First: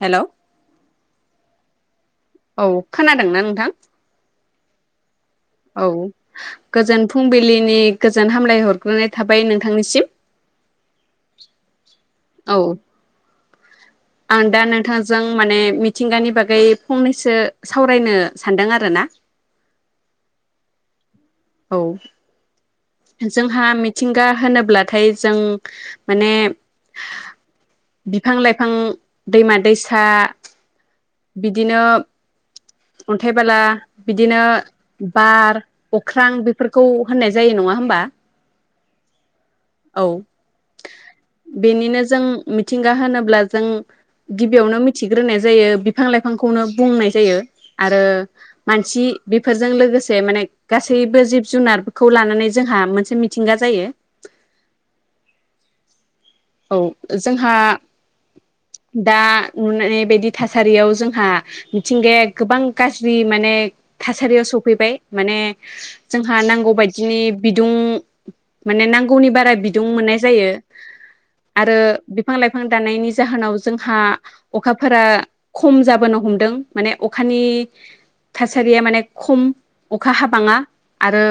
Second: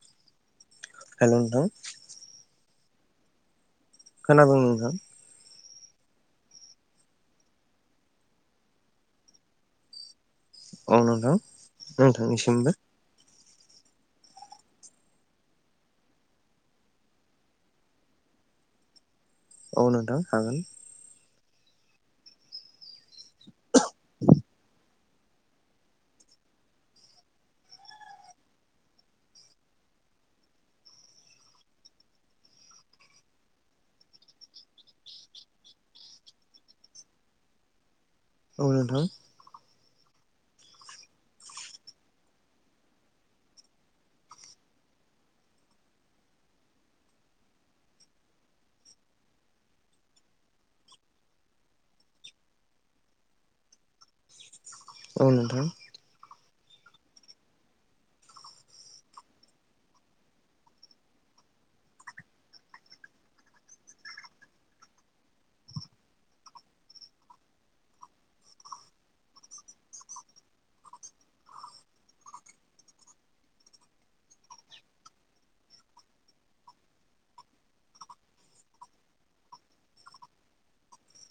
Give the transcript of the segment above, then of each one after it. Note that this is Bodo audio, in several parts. हेलौ हेल' नोंथां औ खोनादोंना नोंथां खोनादों नोंथां औ गोजोन फुंबिलिनि गोजोन हामलाय हरग्रोनाय थाबाय नोंथांनिसिम औ नोंथां औ नोंथांनिसिमबो आं दा नोंथांजों माने मिथिंगानि बागै फंनैसो सावरायनो सानदों आरोना औ नोंथां हागोन औ जोंहा मिथिंगा होनोब्लाथाय जों माने बिफां -लाइफां, दैमा - दैसा बिदिनो अन्थाइ बाला बिदिनो बार अख्रां बेफोरखौ होननाय जायो नङा होनबा औ नोंथां औ बेनिनो जों मिथिंगा होनोब्ला जों गिबियावनो मिथिग्रोनाय जायो । बिफां - लाइफांखौनो बुंनाय जायो आरो मानसि बेफोरजों लोगोसे माने गासैबो जिब - जुनारखौ लानानै जोंहा मोनसे मिथिंगा जायो । औ नोंथां औ जोंहा दा नुनाय बायदि थासारियाव जोंहा मिथिंगाया गोबां गाज्रि माने थासारियाव सफैबाय माने जोंहा नांगौ बायदिनि बिदुं माने नांगौनि बारा बिदुं मोननाय जायो । आरो बिफां - लाइफां दाननायनि जाहोनाव जोंहा अखाफोरा खम जाबोनो हमदों माने अखानि थासारिया माने खम अखा हाबाङा आरो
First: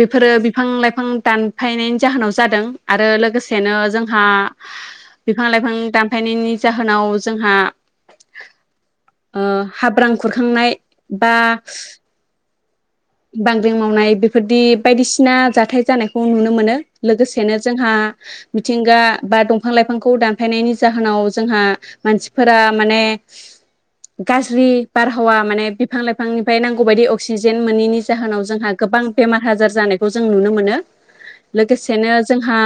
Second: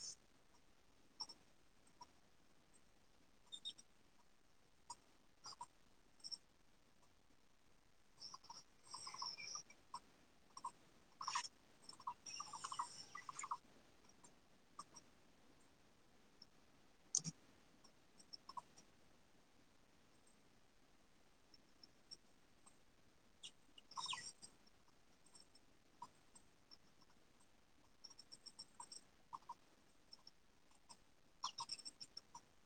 बेफोरो बिफां - लाइफां दानफायनायनि जाहोनाव जादों आरो लोगोसे नो जोंहा बिफां - लाइफां दानफायनायनि जाहोनाव जोंहा ओ हाब्रां खुरखांनाय बा बांग्रिं मावनाय बेफोरदि बायदिसिना जाथाय जानायखौ नुनो मोनो लोगोसेनो जोंहा मिथिंगा बा दंफां लाइफांखौ दानफायनायनि जाहोनाव जोंहा मानसिफोरा माने गाज्रि बारहावा माने बिफां लाइफांनिफ्राय नांगौ बायदि अक्सिजेन मोनैनि जाहोनाव जोंहा गोबां बेमार हाजार जानायखौ जों नुनो मोनो लोगोसेनो जोंहा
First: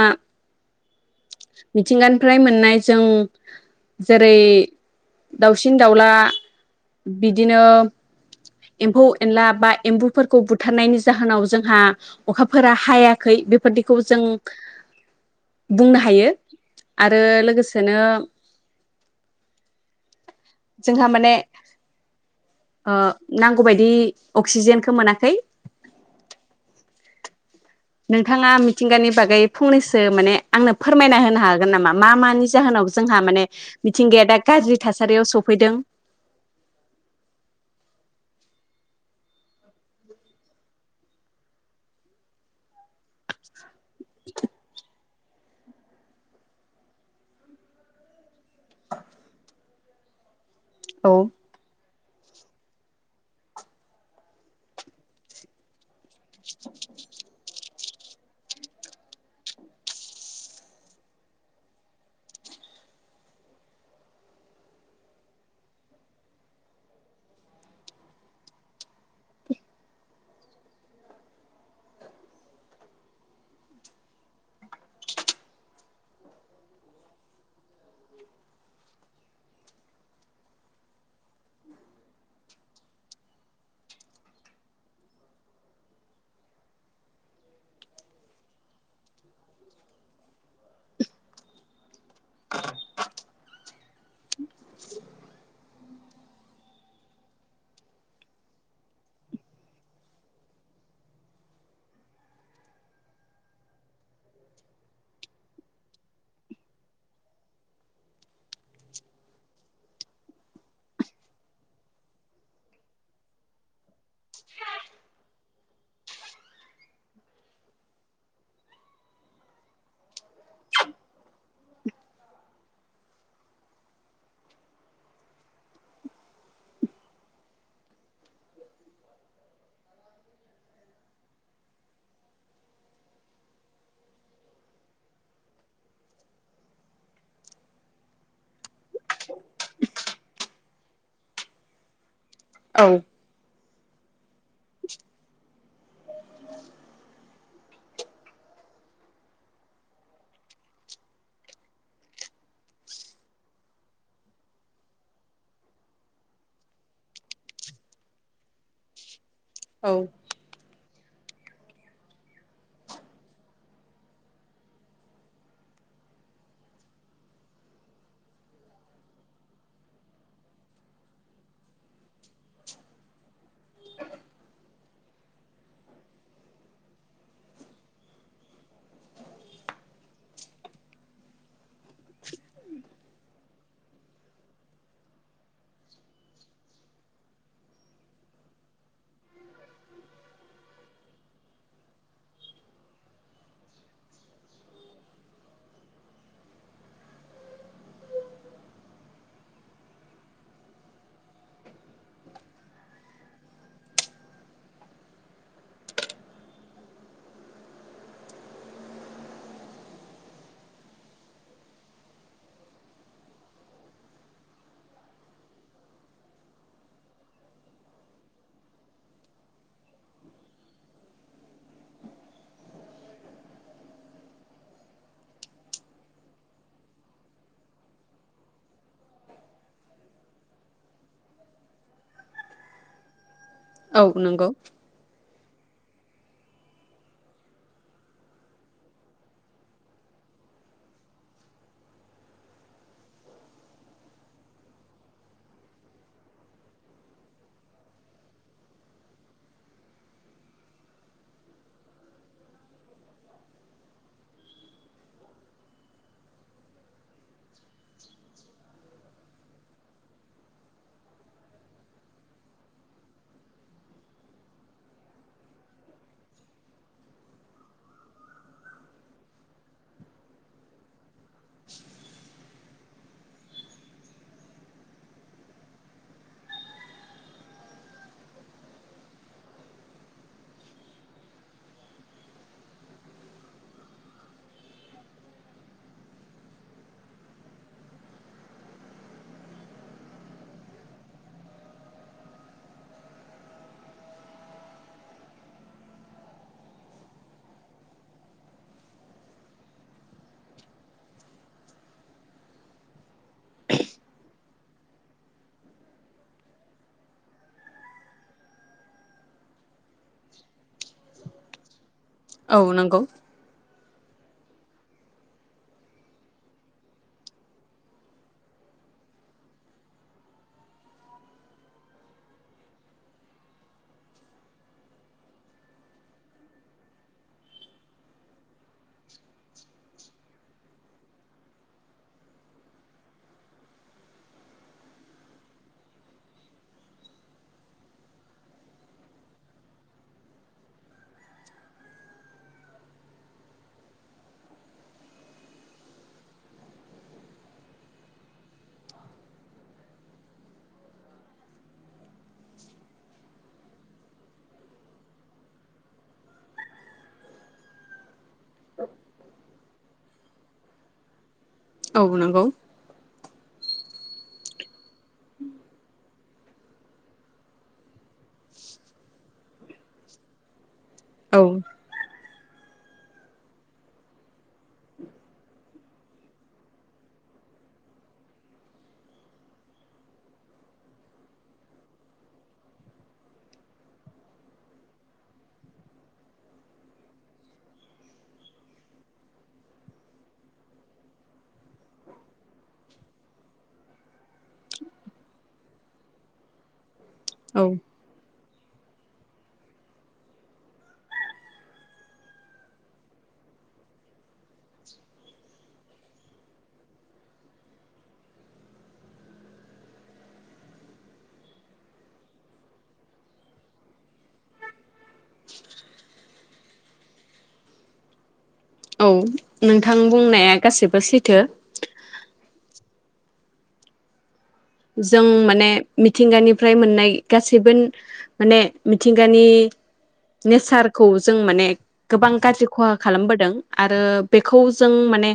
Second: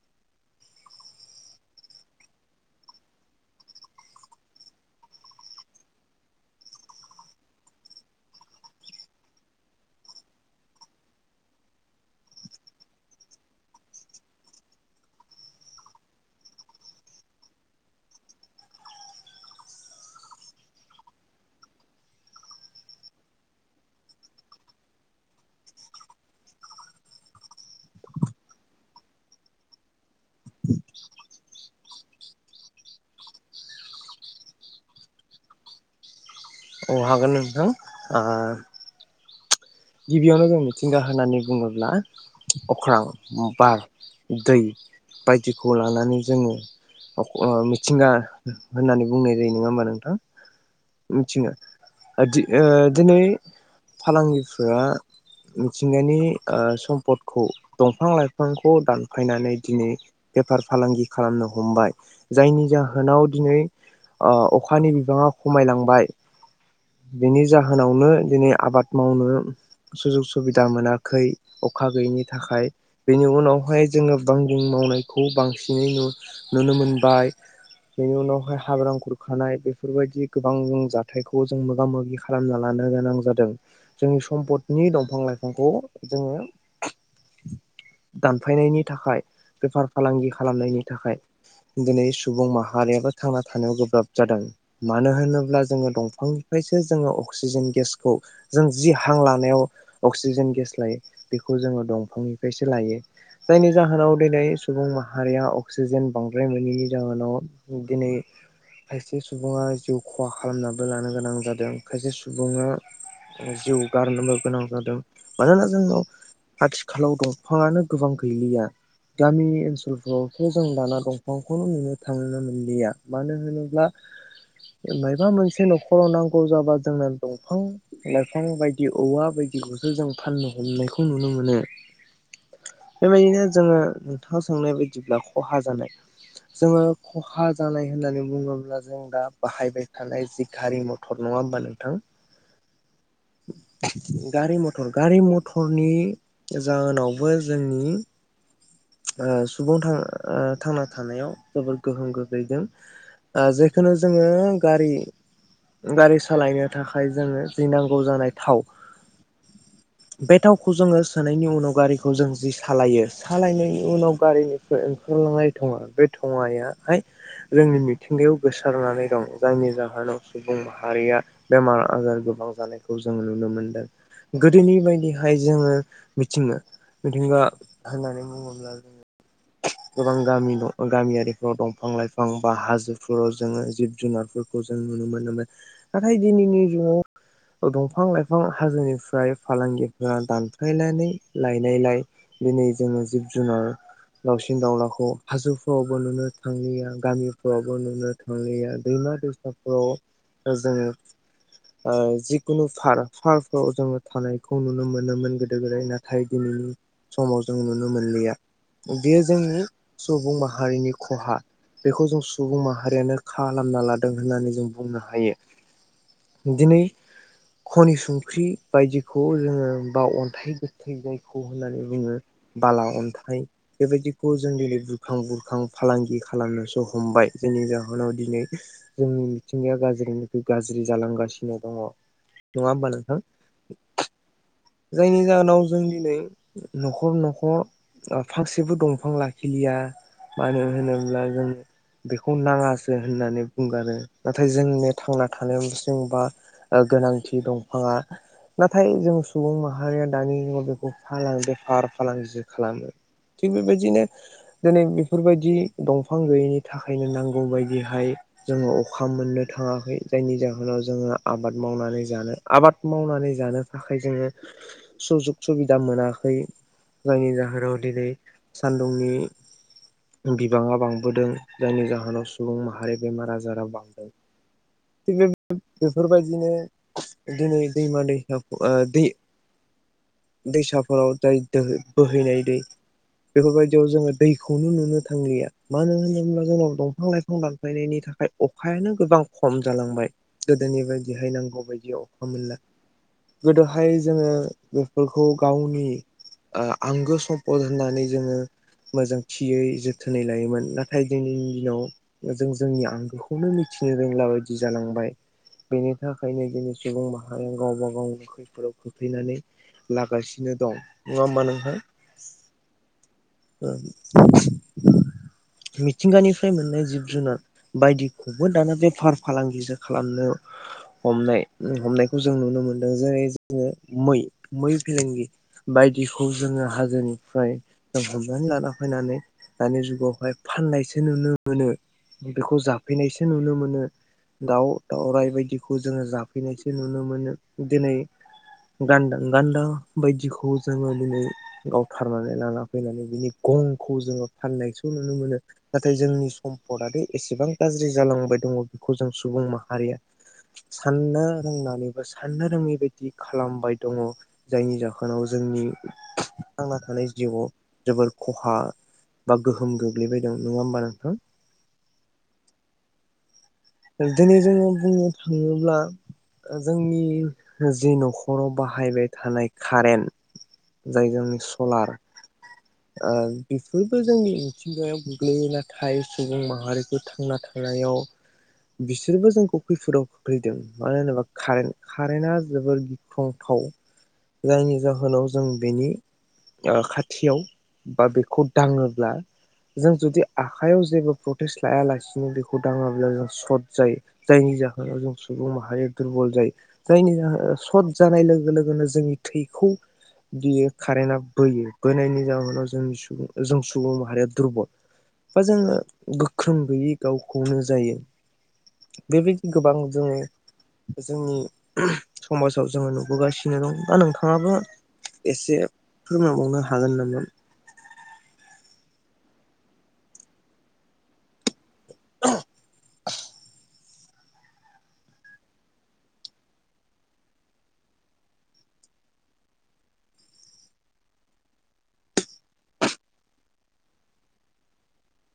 मिथिंगानिफ्राय मोननाय जों जेरै दावसिन दावला बिदिनो एम्फौ एनला बा एम्बु फोरखौ बुथारनायनि जाहोनाव जोंहा अखाफोरा हायाखै बेफोरदिखौ जों बुंनो‌ हायो आरो लोगोसेनो जोंहा माने ओ नांगौ बादि अक्सिजेन खो मोनाखै नोंथाङा मिथिंगानि बागै फंनैसो माने आंनो फोरमायना होनो हागोन नामा? मा मानि जाहोनाव जोंहा माने मिथिंगाया दा गाज्रि थासारियाव सफैदों अ हागोन नोंथां आ गिबियावनो जों मिथिंगा होननानै बुङोब्ला अख्रां बार दै बायदिखौ लानानै जोङो अ मिथिंगा होननानै बुंनाय जायो नङा होमबा नोंथां औ मिथिंगा ओ दिनै फालांगि आ मिथिं गानि आ सम्पदखौ दंफां लाइफांखौ दानफायनानै दिनै बेफार फालांगि खालामनो हमबाय जायनि जाहोनाव दिनै आ अखानि बिबाङा खमायलांबाय बेनि जाहोनावनो दिनै आबाद मावनो सुजुग सुबिदा मोनाखै अखा गैयैनि थाखाय बेनि उनावहाय जोङो बांगिं मावनायखौ बांसिनै नुनो मोनबाय बेनि उनावहाय हाग्रां खुरखानाय बेफोरबायदि गोबां जाथायखौ जों जों मोगा मोगि खालामना लानो गोनां जादों जोंनि सम्पदनि दंफां लाइफांखौ जोङो दानफायनायनि थाखाय बेफार फालांगि खालामनायनि थाखाय दिनै सुबुं माहारियाबो थांना थानायाव गोब्राब जादों मानो होनोब्ला जोङो दंफां- फ्रायसो जोङो अक्सिजेन गेसखौ जों जि हां लानायाव अक्सिजेन गेस लायो बेखौ जोङो दंफांनिफ्रायसो लायो जायनि जाहोनाव दिनै सुबुं माहारिया अक्सिजेन बांद्राय मोनोैनि जाहोनाव दिनै खायसे सुबुङा जिउ खहा खालामनाबो लानो गोनां। जादों खायसे सुबुंङा जिउ गारनोबो गोनां जादों मानोना जोंनाव आथिखालाव दंफाङानो गोबां गैलिया गामि ओनसोलफोरावथ' जों दाना दंफांखौ नुनो थांनो मोनलिया मानो होनोब्ला माइबा मोनसे न'खराव नांगौ। जाबा जोंना दंफां लाइफां बायदि औवा बायदिखौसो जों फाननो हमनायखौ नुनो मोनो बेबायदिनो जोङो नोंथाङा सोंनाय बायदिब्ला खहा जानाय जोङो खहा जानाय होननानै बुङोब्ला जों दा बाहायबाय थानाय जि गारि मथर टर नङा होनोमबा नोंथां। औ। [inaudible] गारि मथर गारि मथर नि जाहोनावबो जोंनि ओ सुबुं ओ थांना थानायाव जोबद गोहोम गोग्लैदों जेखुनु जोङो गारि गारि सालायनो थाखाय जोङो जि नांगौ जानाय थाव औ बे थावखौ जोङो। मोसानायनि उनाव गारिखौ जों जि सालायो सालायनायनि उनाव गारिनि ओंखारलांनाय थङा बे थङायाहाय जोंनि मिथिंगायाव गोसारनानै दं जायनि जाहोनाव सुबुं माहारिया बेमार आजार गोबां जानायखौ जों नुनो मोनदों गोदोनि बायदिहाय जोङो मिथिङो मिथिंगा होननानै बुङोब्ला जोङ गोबां गामि दं गामियारिफ्राव दंफां लाइफां बा हाजोफोराव जोङो जिब जुनारफोरखौ जों नुनो मोनोमोन नाथाय दिनैनि जुगाव दंफां लाइफां हाजोनिफ्राय फालांगिफोरा दानफ्लायनानै लायनायलाय दिनै जोङो जिब जुनार दावउसिन दाावलाखौ हाजोफोरावबो नुनो थांलिया गामिफोरावबो नुनो थांलिया दैमा-दैसा जोङो ओ जिखुनुार फारकफोराव जोङो थानायखौ नुनो मोनोमोन गोदो गोदाय नाथाय दिनैनि समाव जों नुनो मोनलिया बेयो जोंनि सुबुं माहारिनि खहा बेखौ जों सुबुं माहारियानो खालाम खालामना लादों होननानै जों बुंनो हायो दिनै खनि संख्रि बायदिखौ जोङो बा अन्थाइ गोथै जायखौ होननानै बुङो बाला अन्थाइ बेबायदिखौ जों दिनै बुरखां बुरखां फालांगि खालामनोसो हमबाय जायनि जाहोनाव दिनै जोंनि मिथिंगाया गाज्रिनिख्रुइ गाज्रि जालांगासिनो दङ नङा होमबा नोंथां? औ नंगौ। नि जाहोनाव जों दिनै न'खर न'खर फारसेबो दंफां लाखिलिया मानो होनोब्ला जों बेखौ नाङासो होननानै बुंगारो। नाथाय जोंनिया थांना थानाय जबा गोनांथि दंफाङा नाथाय जों सुबुं माहारिया दानि जुगाव बेखौ फालां बेफार फालांगि खालामो थिग बेबायदिनो दिनै बेफोरबायदि दंफां गैयैनि थाखायनो नांगौ बायदिहाय जोङो अखा मोननो थाङाखै जायनि जाहोनाव जोङो आबाद मावनानै जानो आबाद मावनानै जानो थाखाय जोङो सुजुग सुबिदा मोनाखै जायनि जाहोनाव दिनै सानदुंनि बिबाङा बांबोदों जायनि जाहोनाव सुबुं माहारि बेमार आजारा बांदों। थिक बे बेफोरबायदिनो दिनै दैमा दैसा दै दैसाफोराव जायो बोहैनाय दै बेफोरबायदियाव जोङो दैखौनो नुनो थांलिया मानो होनोब्ला जोंनाव दंफां लाइफां दानफायनायनि थाखाय। अखायानो गोबां खम जालांबाय गोदोनि बायदिहाय नांगौ बायदि अखा मोनला गोदोहाय जोङो बेफोरखौ गावनि आंगो आं सम्फद होननानै जोङो मोजां थियै जोथोनै लायोमोन नाथाय दिनैनि दिनाव जों जोंनि आंगोखौ बे खौखौनो मिथिनो रोंला बायदि जालांबाय बेनि थाखायनो दिनै सुबुं माहारिया गावबा गावनि खैफोदाव खोख्लैनानै लागासिनो दं नङा होमबा नोंथां औ नंगौ ओ। मिथिंगानिफ्राय मोननाय जिब जुनार बायदि खौबो दाना बेफार फालांगिसो खालामनो हमनाय हमनायखौ जों नुनो मोनदों जेरै जोङो मै मै फलेंगि बायदिखौ जोङो हाजोनिफ्राय जों हमनानै लाना फैनानै दानि जुगावहाय फाननायसो नुनो मोनो बेखौ जा। जाफैनायसो नुनो मोनो दाउ दाावराइ बायदिखौ जोङो जाफैनायसो नुनो मोनो दिनै गान्दा गान्दा बायदिखौ जोङो दिनै गावथारनानै लाना फैनानै बिनि गंखौ जोङो फाननायसो नुनो मोनो नाथाय जोंनि सम्पदाथ एसेबां गाज्रि जालांबाय दङ बेखौ जों सुबुं माहारिया साननो रोंनानै बा साननो रोङै बायदि खालामबाय दङ जायनि जाहोनाव जोंनि थांना थानाय जिउआव जोबोर खहा बा गोहोम गोग्लैबाय दं नङा होमबा नोंथां? औ नंगौ। दिनै जोङो बुंनो थाङोब्ला जोंनि जि न'खराव बाहायबाय थानाय कारेन्ट जाय जोंनि औ सलार बेफोरबो जोंनि मिथिंगायाव गोग्लैयो नाथाय सुबुं माहारिखौ थांना थानायाव बिसोरबो जोंखौ खैफोदाव खोख्लैदों मानो होनोबा कारेन्ट कारेन्टआ जोबोर गिख्रंथाव जायनि जाहोनाव जों बेनि खाथियाव बा बेखौ दाङोब्ला जों जुदि आखाइयाव जेबो प्रटेस्ट लायालासिनो बेखौ दाङोब्ला जों सर्ट जायो जायनि जाहोनाव जों सुबुं माहारिया दुरबल जायो। जायनि जाहोन औ सट जानाय लोगो लोगो जोंनि थैखौ बियो कारेन्टआ बोयो बोनायनि जाहोनाव जोंनि जों सुबुं माहारिया दुरबल बा जोङो गोख्रों गैयै गावखौनो जायो। बेबायदि गोबां जोङो जोंनि समाजाव जोङो नुबोगासिनो दं बा नोंथाङाबो एसे फोरमायबावनो हागोन नामा? औ नोंथां बुंनाया गासैबो सैथो। जों माने मिथिंगानिफ्राय मोननाय गासैबो माने मिथिंगानि नेचारखौ जों माने गोबां गाज्रि खहा खालामबोदों आरो बेखौ जों माने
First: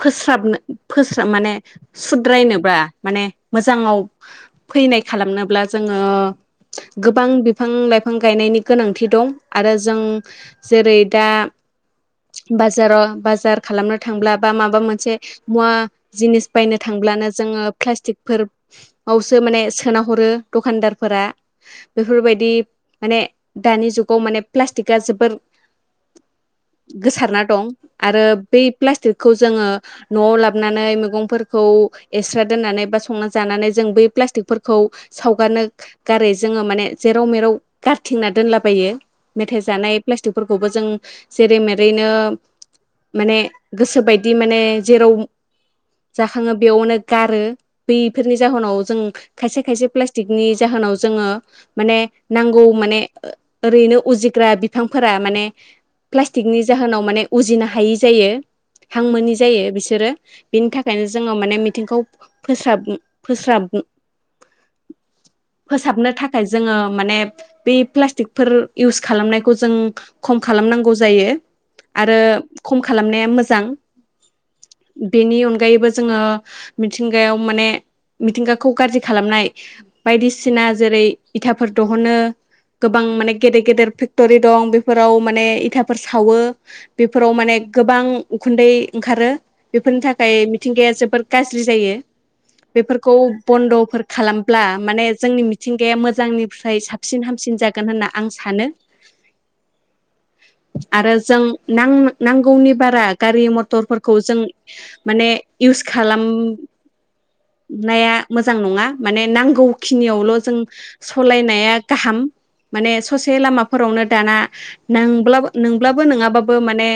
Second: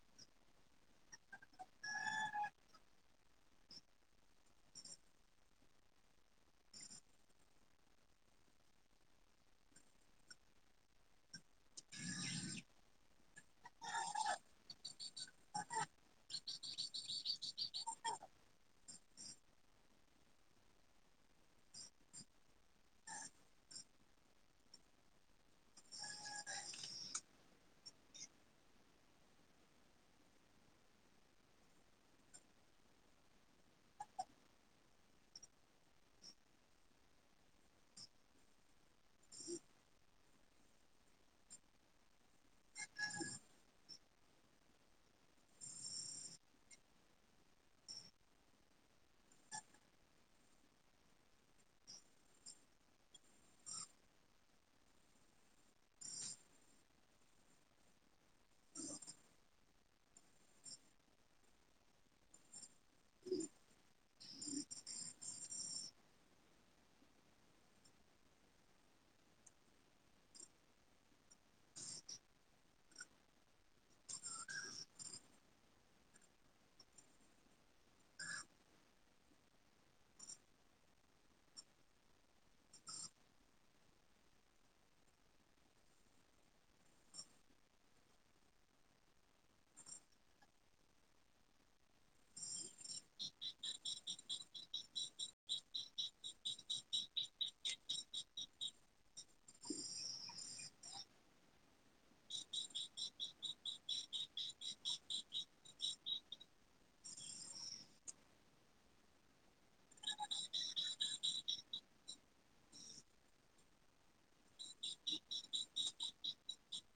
फोस्राबनो फोस माने सुद्रायनोब्ला माने मोजाङाव फैनाय खालामनोब्ला जोङो गोबां बिफां लाइफां गायनायनि गोनांथि दं आरो जों जेरै दा बाजाराव बाजार खालामनो थांब्ला बा माबा मोनसे मुवा जिनिस बायनो थांब्लानो जोङो प्लास्टिक फोरावसो माने सोना हरो दखानदारफोरा बेफोरबायदि माने दानि जुगाव माने प्लास्टिकआ जोबोर गोसारना दं आरो बै प्लास्टिकखौ जोङो न'आव लाबोनानै मैगंफोरखौ एक्स्रा दोननानै बा संना जानानै जों बै प्लास्टिकफोरखौ सावगारनो गारै जोङो माने जेराव मेराव गारथिंना दोनलाबायो मेथाइ जानाय प्लास्टिकफोरखौबो जों जेरै मेरैनो माने गोसोबायदि माने जेराव जाखाङो बेयावनो गारो। बैफोरनि जाहोनाव जों खायसे खायसे प्लास्टिकनि जाहोनाव जोङो माने नांगौ माने ओरैनो उजिग्रा बिफांफोरा माने प्लास्टिकनि जाहोनाव माने उजिनो हायि जायो हां मोनि जायो बिसोरो बेनि थाखायनो जोङो माने मिथिंखौ फोस्राब फोस्राब फोसाबनो थाखाय जोङो माने बै प्लास्टिकफोर इउस खालामनायखौ जों खम खालामनांगौ जायो आरो खम खालामनाया मोजां बेनि अनगायैबो जोङो मि थिंगायाव माने मिथिंगाखौ गाज्रि खालामनाय बायदिसिना जेरै इथाफोर दहनो गोबां माने गेदेर गेदेर फेक्टरि दं बेफोराव माने इथाफोर सावो बेफोराव माने गोबां उखुन्दै ओंखारो बेफोरनि थाखाय मिथिंगाया जोबोर गाज्रि जायो बेफोरखौ बन्दफोर खालामब्ला माने जोंनि मिथिंगाया मोजांनिफ्राय साबसिन हामसिन जागोन होनना आं सानो आरो जों नां नांगौनि बारा गारि मटरफोरखौ जों माने इयुस खालाम नाया मोजां नङा माने नांगौखिनियावल' जों सलायनाया गाहाम माने ससे लामाफोरावनो दाना नांब्लाबो नोंब्लाबो नङाबाबो माने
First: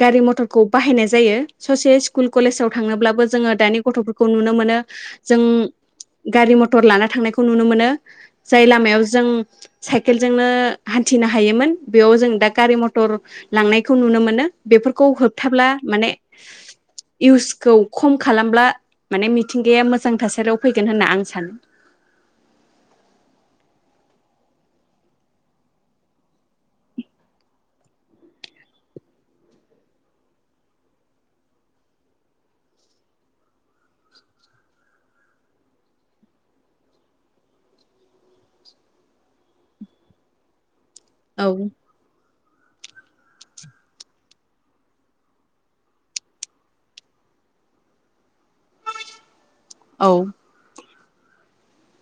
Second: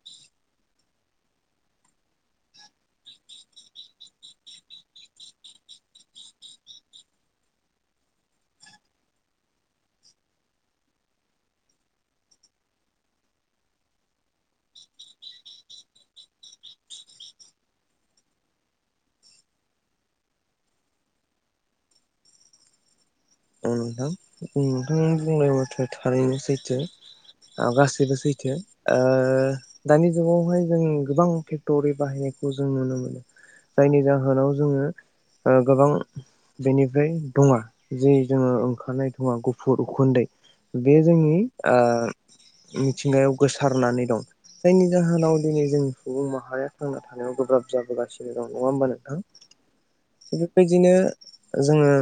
गारि मथरखौ बाहायनाय जायो ससे स्कुल कलेजाव थांनोब्लाबो जोङो दानि गथ'फोरखौ नुनो मोनो जों गारि मथर लाना थांनायखौ नुनो मोनो जाय लामायाव जों साइकेलजोंनो हान्थिनो हायोमोन बेयाव जों दा गारि मथर लांनायखौ नुनो मो नो बेफोरखौ होबथाब्ला माने इउसखौ खम खालामब्ला माने मिथिंगाया मोजां थासारियाव फैगोन होनना आं सानो। उम नोंथां नोंथां बुंनाय मथे थारैनो सैथो आ गासैबो सैथो आ दानि जुगावहाय जों गोबां फेक्ट'रि बाहायनायखौ जों नुनो मोनो जायनि जाहोनाव जोङो ओ गोबां बेनिफ्राय थुङा जे जोङो ओंखारनाय थुङा गुफुर उखुनदै बे जोंनि आ मिथिंगायाव गोसारनानै दं जायनि जाहोनाव दिनै जों सुबुं माहारिया थांना थानायाव गोब्राब जाबोगासि नो दं नङा होमबा नोंथां औ थिग बेबायदिनो जोङो